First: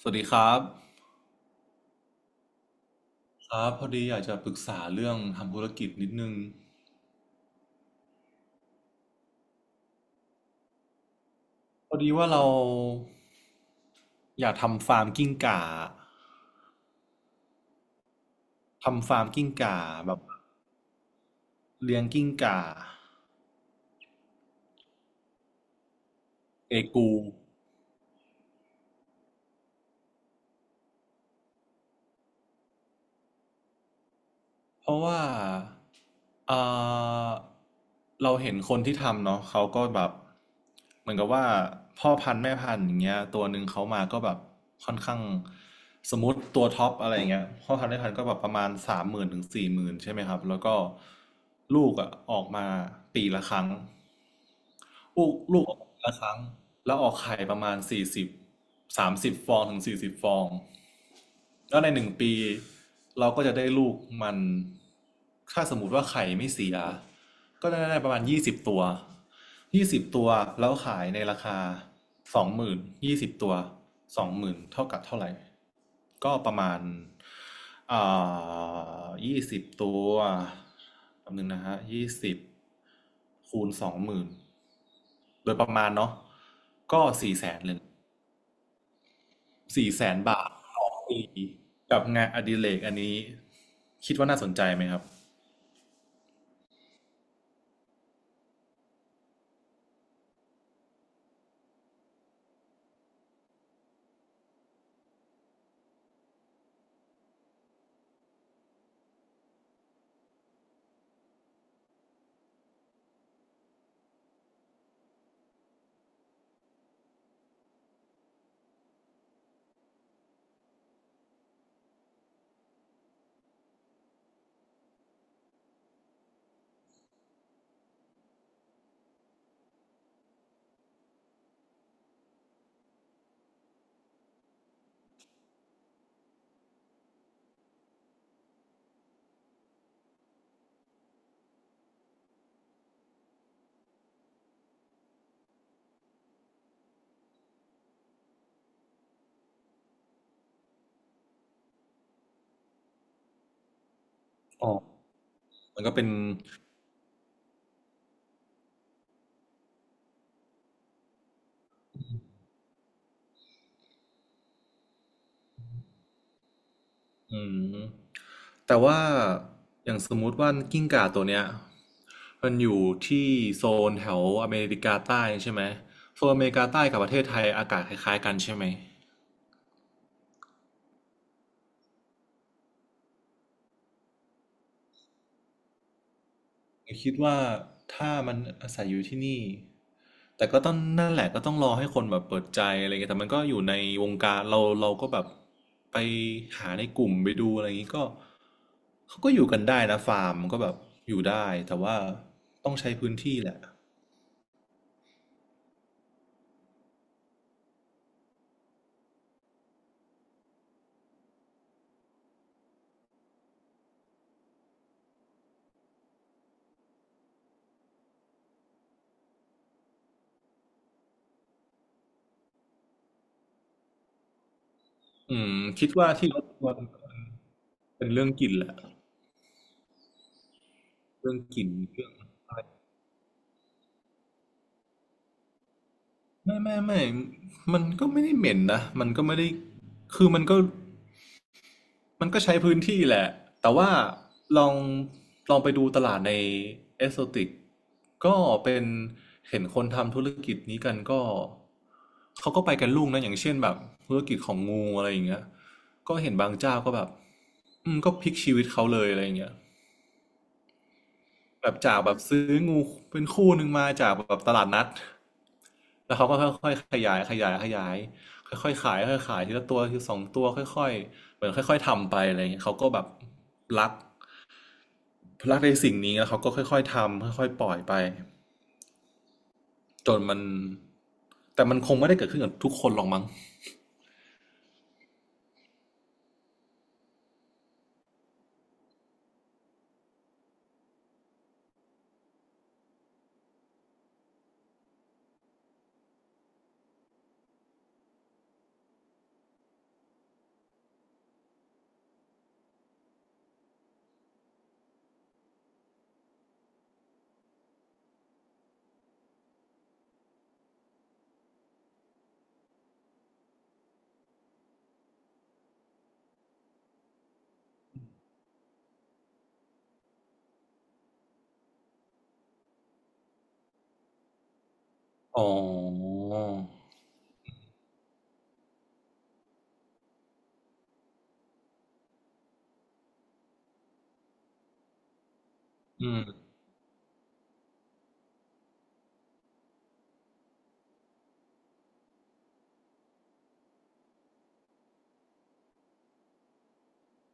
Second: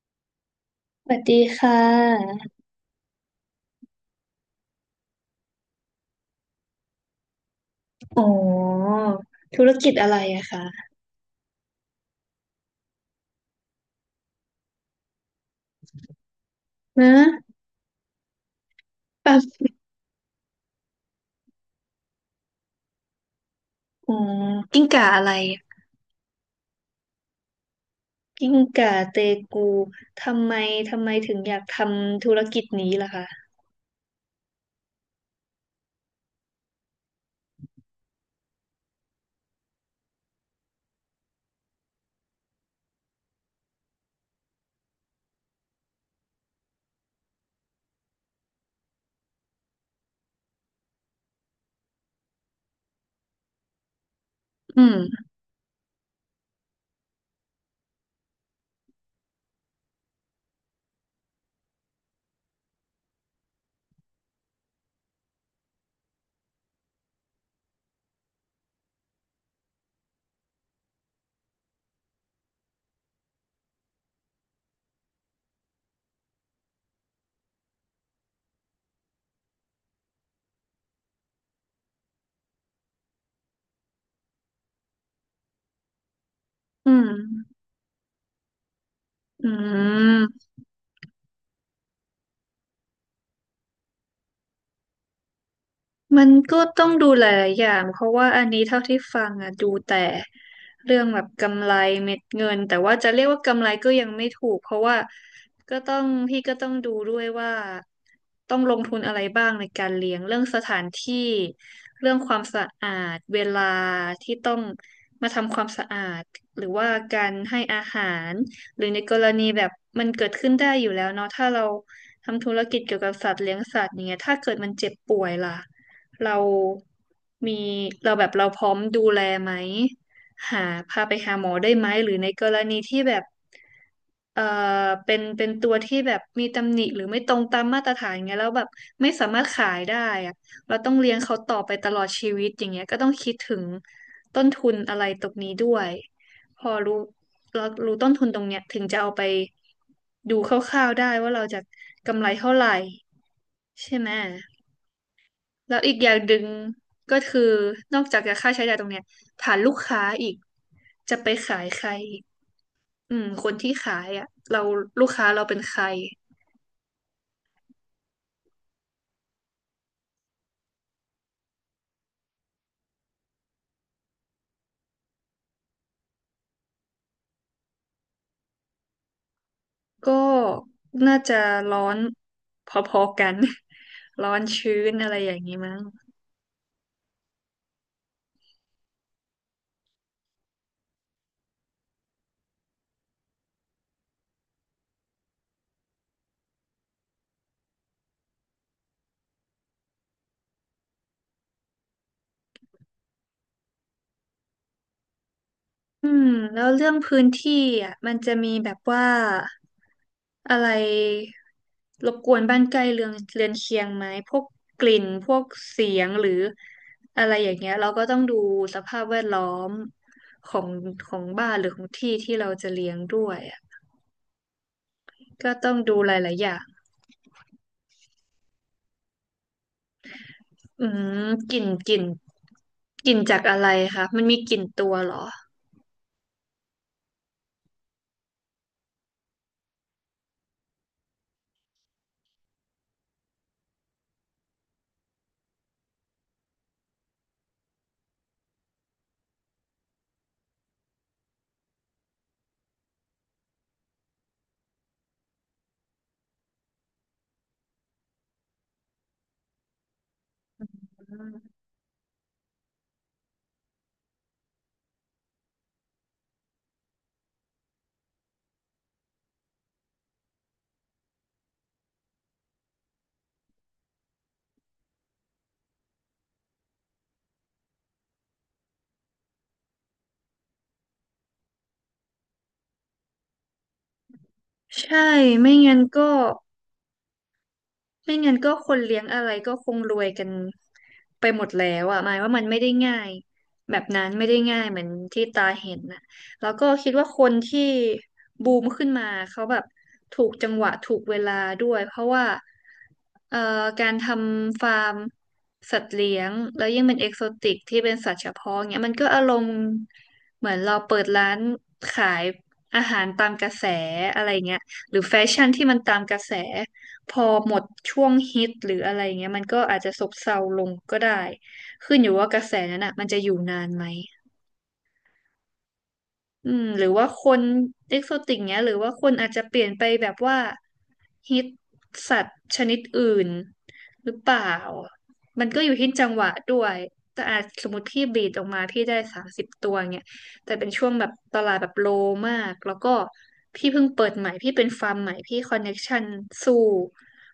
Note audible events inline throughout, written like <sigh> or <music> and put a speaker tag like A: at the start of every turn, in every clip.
A: สวัสดีครับ
B: สวัสดีค่ะ
A: ครับพอดีอยากจะปรึกษาเรื่องทำธุรกิจนิดนึง
B: อ๋อธุรกิจอะไรอะคะ
A: พอดีว่าเราอยากทำฟาร์มกิ้งก่า
B: นะ
A: ทำฟาร์ม
B: ปั๊
A: กิ้ง
B: บ
A: ก่าแบบเลี้ยงกิ้งก่า
B: อ๋อกิ้งก่าอะไร
A: เอกู
B: กิ้งก่าเตกู ทำไมถึงอยากทำธุรกิจนี้ล่ะคะ
A: เพราะว่าเอ่อเราเห็นคนที่ทำเนาะเขาก็แบบเหมือนกับว่าพ่อพันธุ์แม่พันธุ์อย่างเงี้ยตัวหนึ่งเขามาก็แบบค่อนข้างสมมติตัวท็อปอะไรอย่างเงี้ยพ่อพันธุ์แม่พันธุ์ก็แบบประมาณ30,000ถึง40,000ใช่ไหมครับแล้วก็ลูกอ่ะออกมาปีละครั้ง
B: อืม
A: ลูกออกมาปีละครั้งแล้วออกไข่ประมาณสี่สิบ30 ฟองถึง40 ฟอง แล้วในหนึ่งปีเราก็จะได้ลูกมันถ้าสมมติว่าไข่ไม่เสียก็ได้ประมาณยี่สิบตัวยี่สิบตัวแล้วขายในราคาสองหมื่นยี่สิบตัวสองหมื่นเท่ากับเท่าไหร่ก็ประมาณอ่ยี่สิบตัวแป๊บนึงนะฮะยี่สิบคูณสองหมื่นโดยประมาณเนาะ
B: อื
A: ก็สี่แส
B: ม
A: นเลย
B: อื
A: สี่แสนบา
B: ม
A: ทต่อปีกับงานอดิเรกอันนี้คิดว่าน่าสนใจไหมครับ
B: มันก็ต้องดูหลายๆอย่างเพราะว่าอันนี้เท่าที่ฟังอ่ะดูแต่เรื่องแบบกำไรเม็ดเงินแต่ว่าจะเรียกว่ากำไรก็ยังไม่ถูกเพราะว่าก็ต้องพี่ก็ต้องดูด้วยว่าต้องลงทุนอะไรบ้างในการเลี้ยงเรื่องสถานที่เรื่องความสะอาดเวลาที่ต้องมาทำความสะอาดหรือว่าการให้อาหารหรือในกรณีแบบมันเกิดขึ้นได้อยู่แล้วเนาะถ้าเราทำธุรกิจเกี่ยวกับสัตว์เลี้ยงสัตว์อย่างเงี้ยถ้าเกิดมันเจ็บป่วยล่ะ เรามีเราแบบเราพร้อมดูแลไหมหาพาไปหาหมอได้ไหมหรือในกรณีที่แบบเอ่อเป็นตัวที่แบบมีตำหนิหรือไม่ตรงตามมาตรฐานเงี้ยแล้วแบบไม่สามารถขายได้อะเราต้องเลี้ยงเขาต่อไปตลอดชีวิตอย่างเงี้ยก็ต้องคิดถึงต้นทุนอะไรตรงนี้ด้วยพอรู้เรารู้ต้นทุนตรงเนี้ยถึงจะเอาไปดูคร่าวๆได้ว่าเราจะกำไรเท่าไหร่ใช่ไหม
A: อ๋อ
B: แล้ว
A: มันก็
B: อีก
A: เป็
B: อ
A: น
B: ย่างหนึ่งก็คือนอกจากจะค่าใช้จ่ายตรงเนี้ยฐานลูกค้าอีกจะไปขายใครอีกอืมคนที่ขายอ่ะเราลูกค้าเราเป็นใคร
A: อืมแต่ว่าอย่างสมมุติว่ากิ้งก่าตัวเนี้ยมันอยู่ที่โซนแถวอเมริกาใต้ใช่ไหมโซนอเมริกาใต้กับประเทศไทยอากาศคล้ายๆกันใช่ไหม
B: ก็น่าจะร้อนพอๆกัน <laughs> ร้อนชื้นอะไรอย่างนี้มั้ง
A: ผมคิดว่าถ้ามันอาศัยอยู่ที่นี่แต่ก็ต้องนั่นแหละก็ต้องรอให้คนแบบเปิดใจอะไรเงี้ยแต่มันก็อยู่ในวงการเราเราก็แบบไปหาในกลุ่มไปดูอะไรอย่างงี้ก็เขาก็อยู่กันได้นะฟาร์มก็แบบอยู่ได้แต่ว่าต้องใช้พื้นที่แหละ
B: อืมแล้วเรื่องพื้นที่อ่ะมันจะมีแบบว่าอะไรรบกวนบ้านใกล้เรือนเคียงไหมพวกกลิ่นพวกเสียงหรืออะไรอย่างเงี้ยเราก็ต้องดูสภาพแวดล้อมของของบ้านหรือของที่ที่เราจะเลี้ยงด้วยอ่ะ
A: อื
B: ก็
A: ม
B: ต้อง
A: คิด
B: ดู
A: ว่า
B: ห
A: ที่
B: ลาย
A: ร
B: ๆอ
A: บ
B: ย่า
A: ก
B: ง
A: วนเป็นเรื่องกลิ่นแหละ
B: อืม
A: เรื่อง
B: ก
A: ก
B: ลิ่น
A: ลิ่น
B: กลิ่น
A: เรื่องอะไร
B: กลิ่นจากอะไรคะมันมีกลิ่นตัวเหรอ
A: ไม่ไม่ไม่มันก็ไม่ได้เหม็นนะมันก็ไม่ได้คือมันก็ มันก็ใช้พื้นที่แหละ แต่ว่าลองลองไปดูตลาดในเอสโซติกก็เป็นเห็นคนทำธุรกิจนี้กันก็เขาก็ไปกันลุ่งนะอย่างเช่นแบบธุรกิจของงูอะไรอย่างเงี้ยก็เห็นบางเจ้าก็แบบอืมก็พลิกชีวิตเขาเลยอะไรอย่างเงี้ย แบบจากแบบซื้องูเป็นคู่หนึ่งมาจากแบบตลาดนัดแล้วเขาก็ค่อยๆขยายขยายขยายค่อยๆขายค่อยๆขายทีละตัวทีละสองตัวค่อยๆเหมือนค่อยๆทำไปอะไรอย่างเงี้ยเขาก็แบบรักรักในสิ่งนี้แล้วเขาก็ค่อยๆทำค่อยๆปล่อยไปจนมันแต่มันคงไม่ได้เกิดขึ้นกับทุกคนหรอกมั้ง
B: ใช่ไม่งั้นก็ <laughs> ไม่งั้นก็คนเลี้ยงอะไรก็คงรวยกันไปหมดแล้วอ่ะหมายว่ามันไม่ได้ง่ายแบบนั้นไม่ได้ง่ายเหมือนที่ตาเห็นน่ะแล้วก็คิดว่าคนที่บูมขึ้นมาเขาแบบถูกจังหวะถูกเวลาด้วยเพราะว่าเอ่อการทำฟาร์มสัตว์เลี้ยงแล้วยิ่งเป็นเอกโซติกที่เป็นสัตว์เฉพาะเงี้ยมันก็อารมณ์เหมือนเราเปิดร้านขายอาหารตามกระแสอะไรเงี้ยหรือแฟชั่นที่มันตามกระแส พอหมดช่วงฮิตหรืออะไรเงี้ยมันก็อาจจะซบเซาลงก็ได้ขึ้นอยู่ว่ากระแสนั้นอ่ะมันจะอยู่นานไหม
A: อ๋อ
B: อืมหรือว่าคนเอ็กโซติกเนี้ยหรือว่าคนอาจจะเปลี่ยนไปแบบว่าฮิตสัตว์ชนิดอื่นหรือเปล่ามันก็อยู่ที่จัง
A: อื
B: ห
A: ม
B: วะด้วยแต่อาจสมมติพี่บีดออกมาพี่ได้สามสิบตัวเงี้ยแต่เป็นช่วงแบบตลาดแบบโลมากแล้วก็พี่เพิ่งเปิดใหม่พี่เป็นฟาร์มใหม่พี่คอนเน็กชันสู้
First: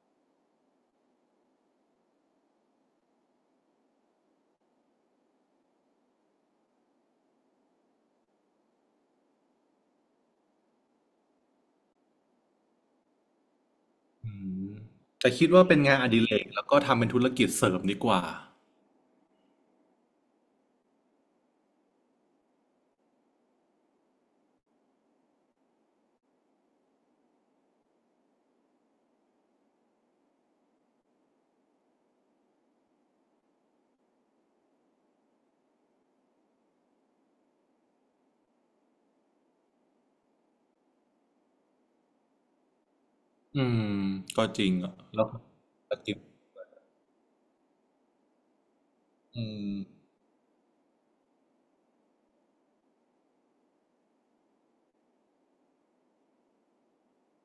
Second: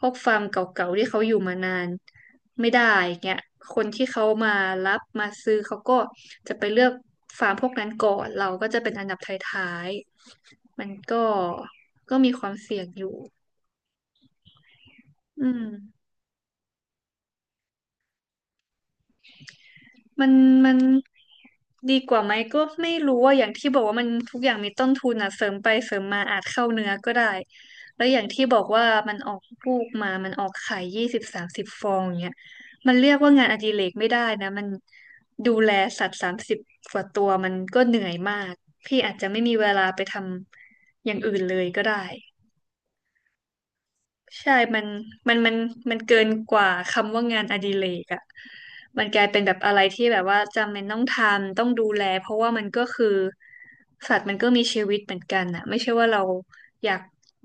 B: พวกฟาร์มเก่าๆที่เขาอยู่มานานไม่ได้เงี้ยคนที่เขามารับมาซื้อเขาก็จะไปเลือกฟาร์มพวกนั้นก่อนเราก็จะเป็นอันดับท้ายๆมันก็มีความเสี่ยงอยู่
A: อืมแต่
B: อื
A: คิด
B: ม
A: ว่าเป็นงานอดิเรกแล้วก็ทำเป็นธุรกิจเสริมดีกว่า
B: มันมันดีกว่าไหมก็ไม่รู้ว่าอย่างที่บอกว่ามันทุกอย่างมีต้นทุนอ่ะเสริมไปเสริมมาอาจเข้าเนื้อก็ได้แล้วอย่างที่บอกว่ามันออกลูกมามันออกไข่ยี่สิบสามสิบฟองอย่างเงี้ยมันเรียกว่างานอดิเรกไม่ได้นะมันดูแลสัตว์สามสิบกว่าตัวมันก็เหนื่อยมากพี่อาจจะไม่มีเวลาไปทำอย่างอื่นเลยก็ได้
A: อืมก็
B: ใช่
A: จริง
B: มัน
A: อะแล้ว
B: มันมัน
A: ธุร
B: มัน
A: กิ
B: เกิ
A: จ
B: นกว่าคำว่างานอดิเรกอ่ะมันกลายเป็น
A: อื
B: แบบอะ
A: ม
B: ไรที่แบบว่าจำเป็นต้องทำต้องดูแลเพราะว่ามันก็คือสัตว์มันก็มีชีวิตเหมือนกันอ่ะไม่ใช่ว่าเราอยาก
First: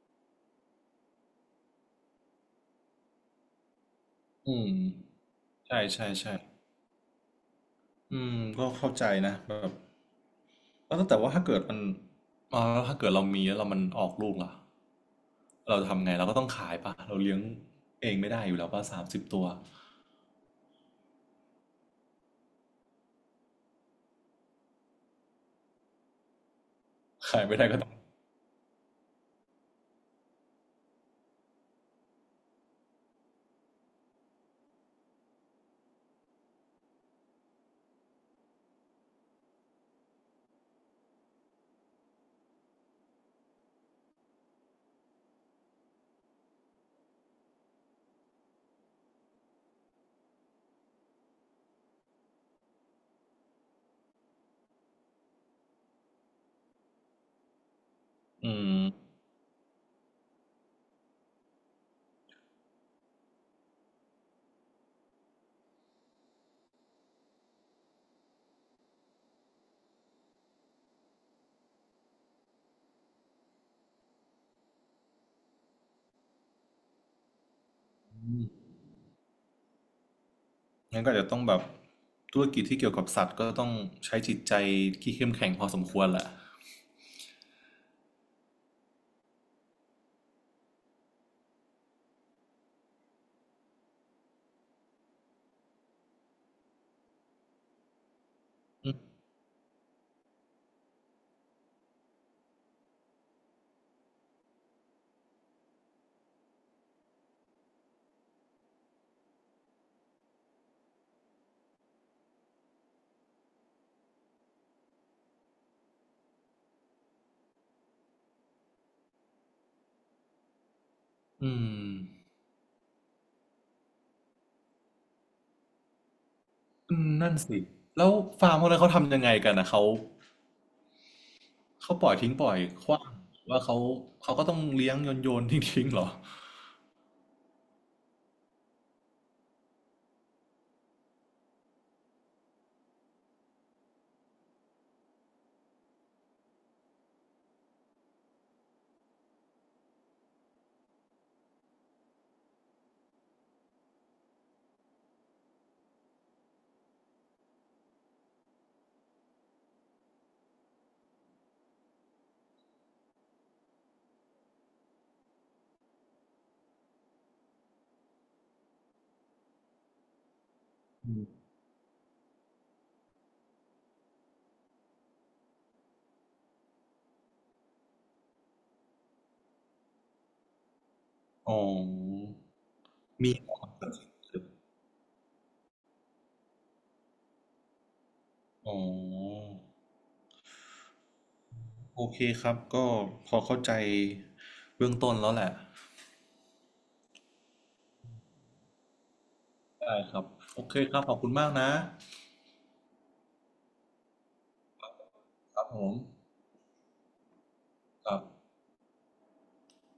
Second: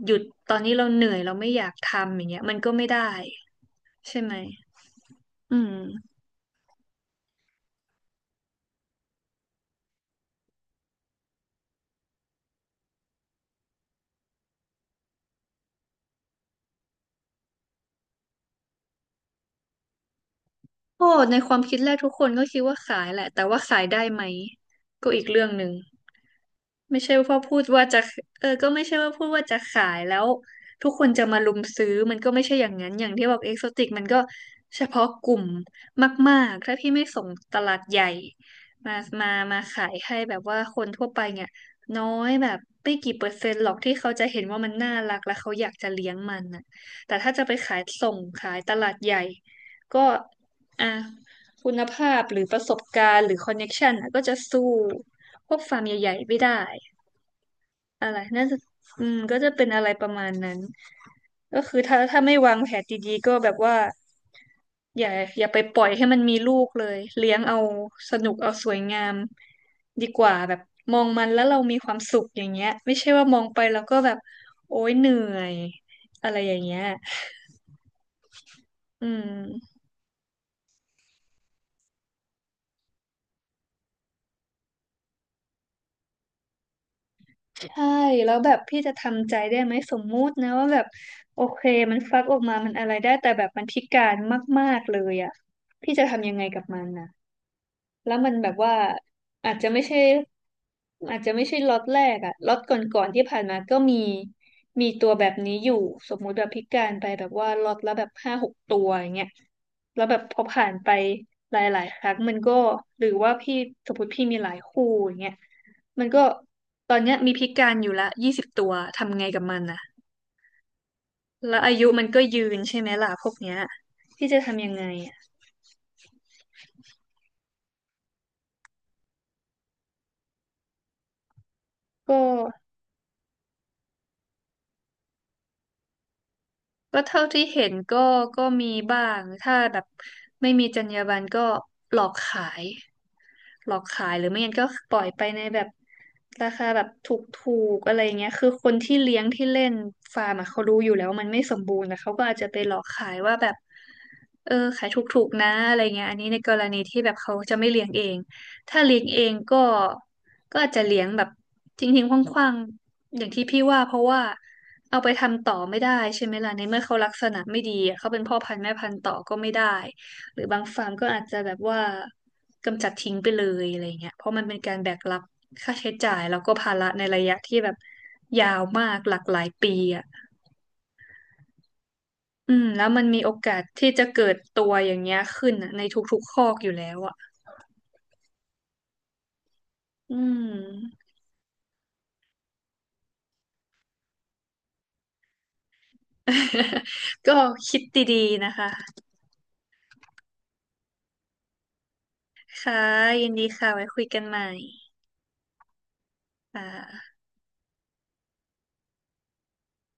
B: หยุดตอนนี้เราเหนื่อยเราไม่อยากทำอย่างเงี้ยมันก็ไม่ได้ใช่ไหม
A: อืม
B: อืม
A: ใช่ใช่ใช่อืมก็เข้าใจนะแบบแล้วแต่ว่าถ้าเกิดมันอ่าแล้วถ้าเกิดเรามีแล้วเรามันออกลูกล่ะเราทำไงเราก็ต้องขายปะเราเลี้ยงเองไม่ได้อยู่แล้วป่ะ30 ตัว
B: โอ้ในความคิดแรกทุกคนก็คิดว่าขายแหละแต่ว่าขายได้ไหมก็อีกเรื่องหนึ่ง ไม่ใช่ว่า
A: ขาย
B: พู
A: ไม่
B: ด
A: ได้ก็
B: ว่า
A: ต้อง
B: จะเออก็ไม่ใช่ว่าพูดว่าจะขายแล้วทุกคนจะมารุมซื้อมันก็ไม่ใช่อย่างนั้นอย่างที่บอกเอ็กโซติกมันก็เฉพาะกลุ่มมากๆถ้าพี่ไม่ส่งตลาดใหญ่มามามาขายให้แบบว่าคนทั่วไปเนี่ยน้อยแบบไม่กี่เปอร์เซ็นต์หรอกที่เขาจะเห็นว่ามันน่ารักและเขาอยากจะเลี้ยงมันน่ะแต่ถ้าจะไปขายส่งขายตลาดใหญ่ก็อ่ะคุณภาพหรือประสบการณ์หรือคอนเน็กชันน่ะก็จะสู้พวกฟาร์มใหญ่ๆไม่ได้ อะไรน่า
A: อื
B: จะ
A: ม
B: อืมก็จะเป็นอะไรประมาณนั้นก็คือถ้าไม่วางแผนดีๆก็แบบว่าอย่าอย่าไปปล่อยให้มันมีลูกเลยเลี้ยงเอาสนุกเอาสวยงามดีกว่าแบบมองมันแล้วเรามีความสุขอย่างเงี้ยไม่ใช่ว่ามองไปแล้วก็แบบโอ๊ยเหนื่อยอะไรอย่างเงี้ยอืม
A: งั้นก็อาจจะต้องแบบธุรกิจที่เกี่ยวกับสัตว์ก็ต้องใช้จิตใจที่เข้มแข็งพอสมควรแหละ
B: ใช่แล้วแบบพี่จะทำใจได้ไหมสมมุตินะว่าแบบโอเคมันฟักออกมามันอะไรได้แต่แบบมันพิการมากๆเลยอ่ะพี่จะทำยังไงกับมันนะ แล้วมันแบบว่า
A: อืม
B: อาจจะไม่ใช่อาจจะไม่ใช่ล็อตแรกอะล็อตก่อนๆที่ผ่านมาก็มีมีตัวแบบนี้อยู่สมมุติแบบพิการไปแบบว่าล็อตละแบบห้าหกตัวอย่างเงี้ยแล้วแบบพอผ่านไปหลายๆครั้งมันก็หรือว่าพี่สมมติพี่มีหลายคู่อย่างเงี้ยมันก็ตอนเนี้ยมีพิการอยู่ละยี่สิบตัวทำไงกับมันอะแล้วอายุมัน
A: อ
B: ก็ยืนใช่ไหมล่ะพวกเนี้ยที่จะทำยังไงอะ
A: ืมนั่นสิแล้วฟาร์มพวกนั้นเขาทำยังไงกันนะเขา เขาปล่อ
B: ก็
A: ยทิ้งปล่อยขว้างหรือว่าเขาเขาก็ต้องเลี้ยงโยนโยนทิ้งทิ้งเหรอ
B: ก็เท่าที่เห็นก็มีบ้างถ้าแบบไม่มีจรรยาบรรณก็หลอกขายหลอกขายหรือไม่งั้นก็ปล่อยไปในแบบราคาแบบถูกๆอะไรเงี้ยคือคนที่เลี้ยงที่เล่นฟาร์มอะเขารู้อยู่แล้วว่ามันไม่สมบูรณ์นะเขาก็อาจจะไปหลอกขายว่าแบบเออขายถูกๆนะอะไรเงี้ยอันนี้ในกรณีที่แบบเขาจะไม่เลี้ยงเอง ถ้าเลี้ยงเองก็ก็อาจจะเลี้ยงแบบทิ้งทิ้งขว้างๆอย่างที่พี่ว่าเพราะว่าเอาไปทำต่อไม่ได้ใช่ไหมล่ะในเมื่อเขาลักษณะไม่ดีอะเขาเป็นพ่อพันธุ์แม่พันธุ์ต่อก็ไม่ได้หรือบางฟาร์มก็
A: อื
B: อาจจะ
A: ม
B: แบบว่ากำจัดทิ้งไปเลยอะไรเงี้ยเพราะมันเป็นการแบกรับค่าใช้จ่ายแล้วก็ภาระในระยะที่แบบยาวมากหลากหลายปีอ่ะ
A: อ๋อ
B: อืมแล้วมันมีโอ
A: มีเหร
B: กาส
A: อ
B: ที่จะเกิดตัวอย่างเงี้ยขึ้นอะในทุกๆคอกอยู่แล้วอ่ะ
A: อ๋อ
B: อืม
A: โอเคครับก็พอเข้าใจเบื้องต้นแล้วแหละ
B: <laughs> ก็คิดดีๆนะคะ
A: ได้ครับโอเคครับขอบคุณมากนะ
B: ค่ะยินดีค่ะ ไว้คุยกันใหม่
A: ครับผม
B: ค่ะ
A: ครับ